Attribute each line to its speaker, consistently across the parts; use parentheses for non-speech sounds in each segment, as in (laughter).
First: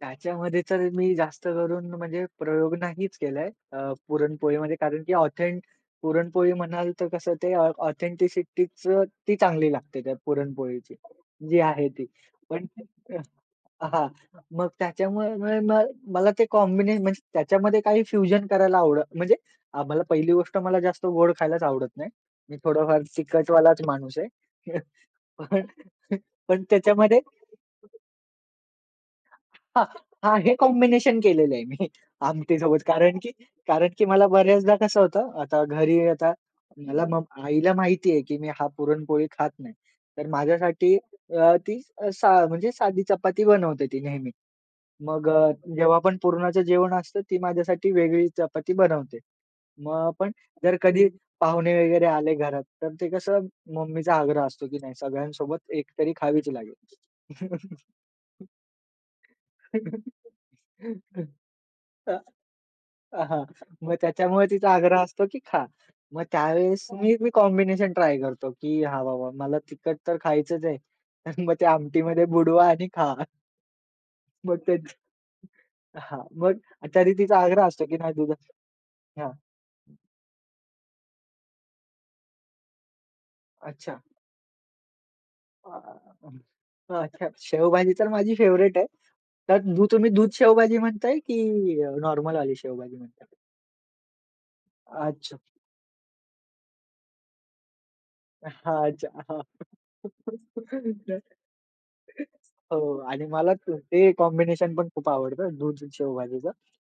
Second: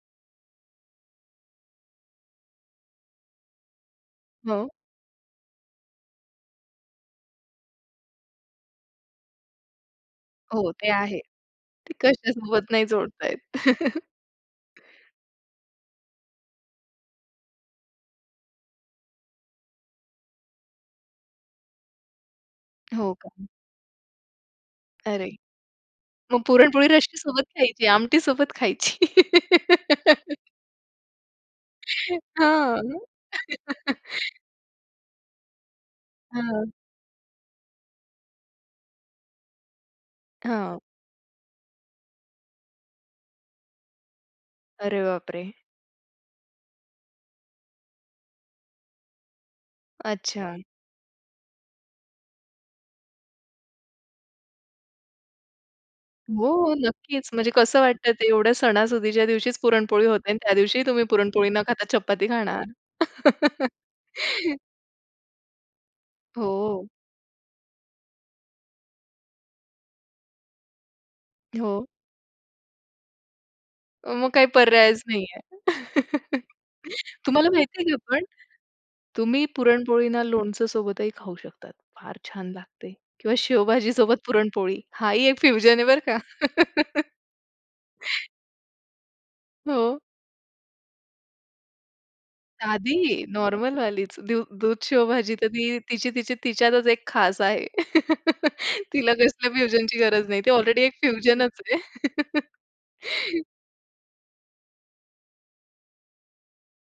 Speaker 1: त्याच्यामध्ये तर मी जास्त करून म्हणजे प्रयोग नाहीच केलाय. अ,
Speaker 2: हो.
Speaker 1: पुरणपोळीमध्ये कारण की ऑथेंट पुरणपोळी म्हणाल, तर कसं ते ऑथेंटिसिटीच ती चांगली लागते. त्या
Speaker 2: हो. ते
Speaker 1: पुरणपोळीची,
Speaker 2: आहे.
Speaker 1: जी आहे
Speaker 2: ते
Speaker 1: ती. पण
Speaker 2: कशासोबत नाही
Speaker 1: अ,
Speaker 2: जोडत आहेत.
Speaker 1: आहा. मग त्याच्यामुळे मुळे मग मला ते कॉम्बिने म्हणजे त्याच्यामध्ये काही फ्युजन करायला आवड म्हणजे, आम्हाला पहिली गोष्ट मला जास्त गोड खायलाच आवडत नाही. मी थोडाफार
Speaker 2: हो का?
Speaker 1: तिकटवालाच माणूस आहे.
Speaker 2: अरे!
Speaker 1: पण
Speaker 2: मग
Speaker 1: पण
Speaker 2: पुरणपोळी
Speaker 1: त्याच्यामध्ये
Speaker 2: रस्यासोबत खायची, आमटी सोबत खायची.
Speaker 1: हां, हां.
Speaker 2: (laughs)
Speaker 1: हे कॉम्बिनेशन केलेलं आहे मी.
Speaker 2: हां.
Speaker 1: आमटीसोबत कारण की कारण
Speaker 2: (laughs)
Speaker 1: की मला बऱ्याचदा कसं होतं, आता घरी आता
Speaker 2: हं.
Speaker 1: मला मग आईला माहिती आहे, की मी हा पुरणपोळी खात नाही. तर
Speaker 2: हां.
Speaker 1: माझ्यासाठी अ, ती असा म्हणजे साधी चपाती बनवते ती नेहमी.
Speaker 2: अरे
Speaker 1: मग
Speaker 2: बाप रे!
Speaker 1: अ, जेव्हा आपण पुरणाचं जेवण असतं, ती माझ्यासाठी वेगळी चपाती बनवते. मग आपण
Speaker 2: अच्छा.
Speaker 1: जर कधी पाहुणे वगैरे आले घरात. तर ते कसं मम्मीचा आग्रह असतो, की नाही, सगळ्यांसोबत एकतरी खावीच
Speaker 2: हो.
Speaker 1: लागेल.
Speaker 2: नक्कीच. म्हणजे कसं वाटतं? ते एवढ्या सणासुदीच्या दिवशीच पुरणपोळी
Speaker 1: (chuckles)
Speaker 2: होते अन् त्यादिवशीही तुम्ही
Speaker 1: (laughs)
Speaker 2: पुरणपोळी न खाता,
Speaker 1: त
Speaker 2: चपाती खाणार.
Speaker 1: अहा, मग त्याच्यामुळे
Speaker 2: (laughs)
Speaker 1: तिचा आग्रह असतो, की खा. मग त्यावेळेस
Speaker 2: हो.
Speaker 1: मी मी कॉम्बिनेशन ट्राय करतो, की हा बाबा मला तिखट तर खायचंच आहे. तर मग ते
Speaker 2: हो.
Speaker 1: आमटीमध्ये बुडवा आणि खा.
Speaker 2: अ, मग काय
Speaker 1: मग तेच.
Speaker 2: पर्यायच नाहीये.
Speaker 1: हां.
Speaker 2: (chuckles)
Speaker 1: मग तरी तीचा
Speaker 2: तुम्हाला
Speaker 1: आग्रह
Speaker 2: माहिती
Speaker 1: असतो,
Speaker 2: आहे का?
Speaker 1: की नाही
Speaker 2: पण,
Speaker 1: दुधाच हां.
Speaker 2: तुम्ही पुरणपोळीना लोणचं सोबतही खाऊ शकतात, फार छान लागते किंवा शेवभाजी
Speaker 1: अच्छा.
Speaker 2: सोबत पुरणपोळी हा ही एक
Speaker 1: (unintelligible)
Speaker 2: फ्युजन आहे, बरं का.
Speaker 1: हं.
Speaker 2: (chuckles)
Speaker 1: अच्छा. शेवभाजी तर माझी फेवरेट आहे. त्या दू
Speaker 2: हो.
Speaker 1: तुम्ही दूध शेवभाजी म्हणताय की अ, नॉर्मलवाली शेवभाजी
Speaker 2: साधी,
Speaker 1: म्हणताय?
Speaker 2: नॉर्मलवालीच. दू दूध शेवभाजी
Speaker 1: अच्छा.
Speaker 2: तर ती तिची-तिची तिच्यातच एक खास आहे. (chuckles)
Speaker 1: हां. अच्छा.
Speaker 2: तिला
Speaker 1: हां.
Speaker 2: कसल्या फ्युजनची गरज नाही. ती
Speaker 1: हो
Speaker 2: ऑलरेडी एक
Speaker 1: ना.
Speaker 2: फ्युजनच आहे. (chuckles)
Speaker 1: हो, आणि मला त ते कॉम्बिनेशन पण खूप आवडत, दूध शेवभाजीचं.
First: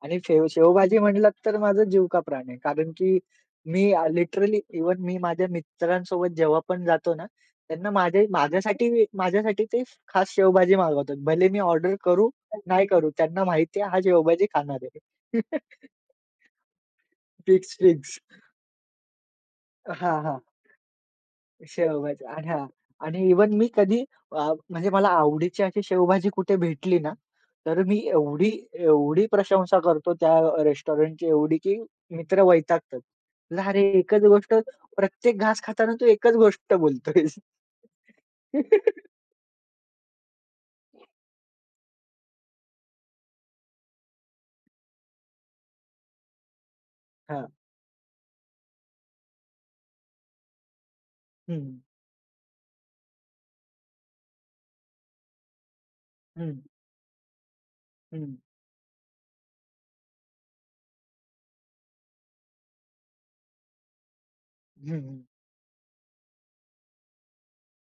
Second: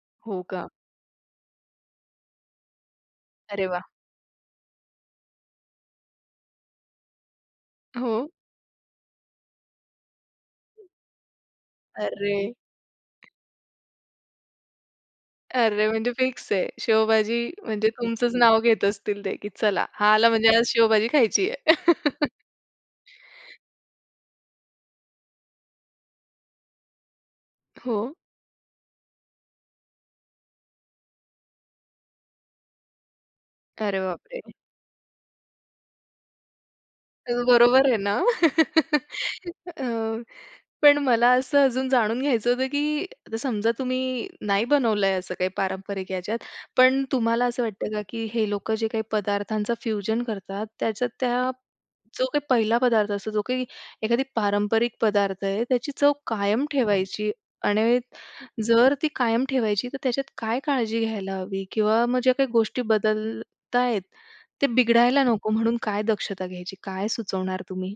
Speaker 1: आणि
Speaker 2: हो
Speaker 1: फेव
Speaker 2: का?
Speaker 1: शेवभाजी म्हणलात तर माझं जीव का प्राण आहे. कारण की
Speaker 2: अरे वाह!
Speaker 1: मी आ, लिटरली इव्हन मी माझ्या मित्रांसोबत जेव्हा पण जातो ना. त्यांना माझ्या
Speaker 2: हो.
Speaker 1: माझ्यासाठी माझ्यासाठी ते खास शेवभाजी मागवतात. भले मी ऑर्डर करू,
Speaker 2: अरे!
Speaker 1: नाही करू, त्यांना माहिती आहे हा शेवभाजी खाणार आहे.
Speaker 2: अरे!
Speaker 1: (chuckles)
Speaker 2: म्हणजे फिक्स आहे. शेवभाजी
Speaker 1: फिक्स,
Speaker 2: म्हणजे
Speaker 1: फिक्स.
Speaker 2: तुमचंच नाव घेत असतील ते, की चला, हा
Speaker 1: हां,
Speaker 2: आला
Speaker 1: हां.
Speaker 2: म्हणजे आज शेवभाजी खायची आहे.
Speaker 1: शेवभाजी
Speaker 2: (chuckles)
Speaker 1: आणा. आणि इव्हन मी कधी अ, म्हणजे मला आवडीची अशी शेवभाजी कुठे भेटली ना, तर मी
Speaker 2: हो.
Speaker 1: एवढी, एवढी प्रशंसा करतो, त्या रेस्टॉरंटची एवढी, की मित्र वैतागतात. "जारे
Speaker 2: अरे
Speaker 1: एकच
Speaker 2: बापरे!
Speaker 1: गोष्ट, प्रत्येक घास खाताना, तू एकच गोष्ट बोलतो आहेस."
Speaker 2: तेच बरोबर आहे ना? (laughs)
Speaker 1: (laughs)
Speaker 2: अ, पण मला असं अजून जाणून घ्यायचं होतं, की आता समजा तुम्ही नाही बनवलंय, असं काही पारंपरिक याच्यात. पण तुम्हाला
Speaker 1: हां.
Speaker 2: असं वाटतं का? की हे लोकं जे काही पदार्थांचा फ्युजन करतात, त्याच्यात त्या
Speaker 1: हम्म.
Speaker 2: जो का पहिला पदार्थ असतो, जो काही एखादी पारंपरिक पदार्थ आहे, त्याची चव
Speaker 1: हम्म.
Speaker 2: कायम ठेवायची. आणि
Speaker 1: हम्म.
Speaker 2: जर ती कायम ठेवायची, तर त्याच्यात काय काळजी घ्यायला हवी? किंवा मग ज्या काही गोष्टी बदलत आहेत. ते
Speaker 1: हं,
Speaker 2: बिघडायला
Speaker 1: हं.
Speaker 2: नको, म्हणून काय दक्षता घ्यायची, काय सुचवणार तुम्ही?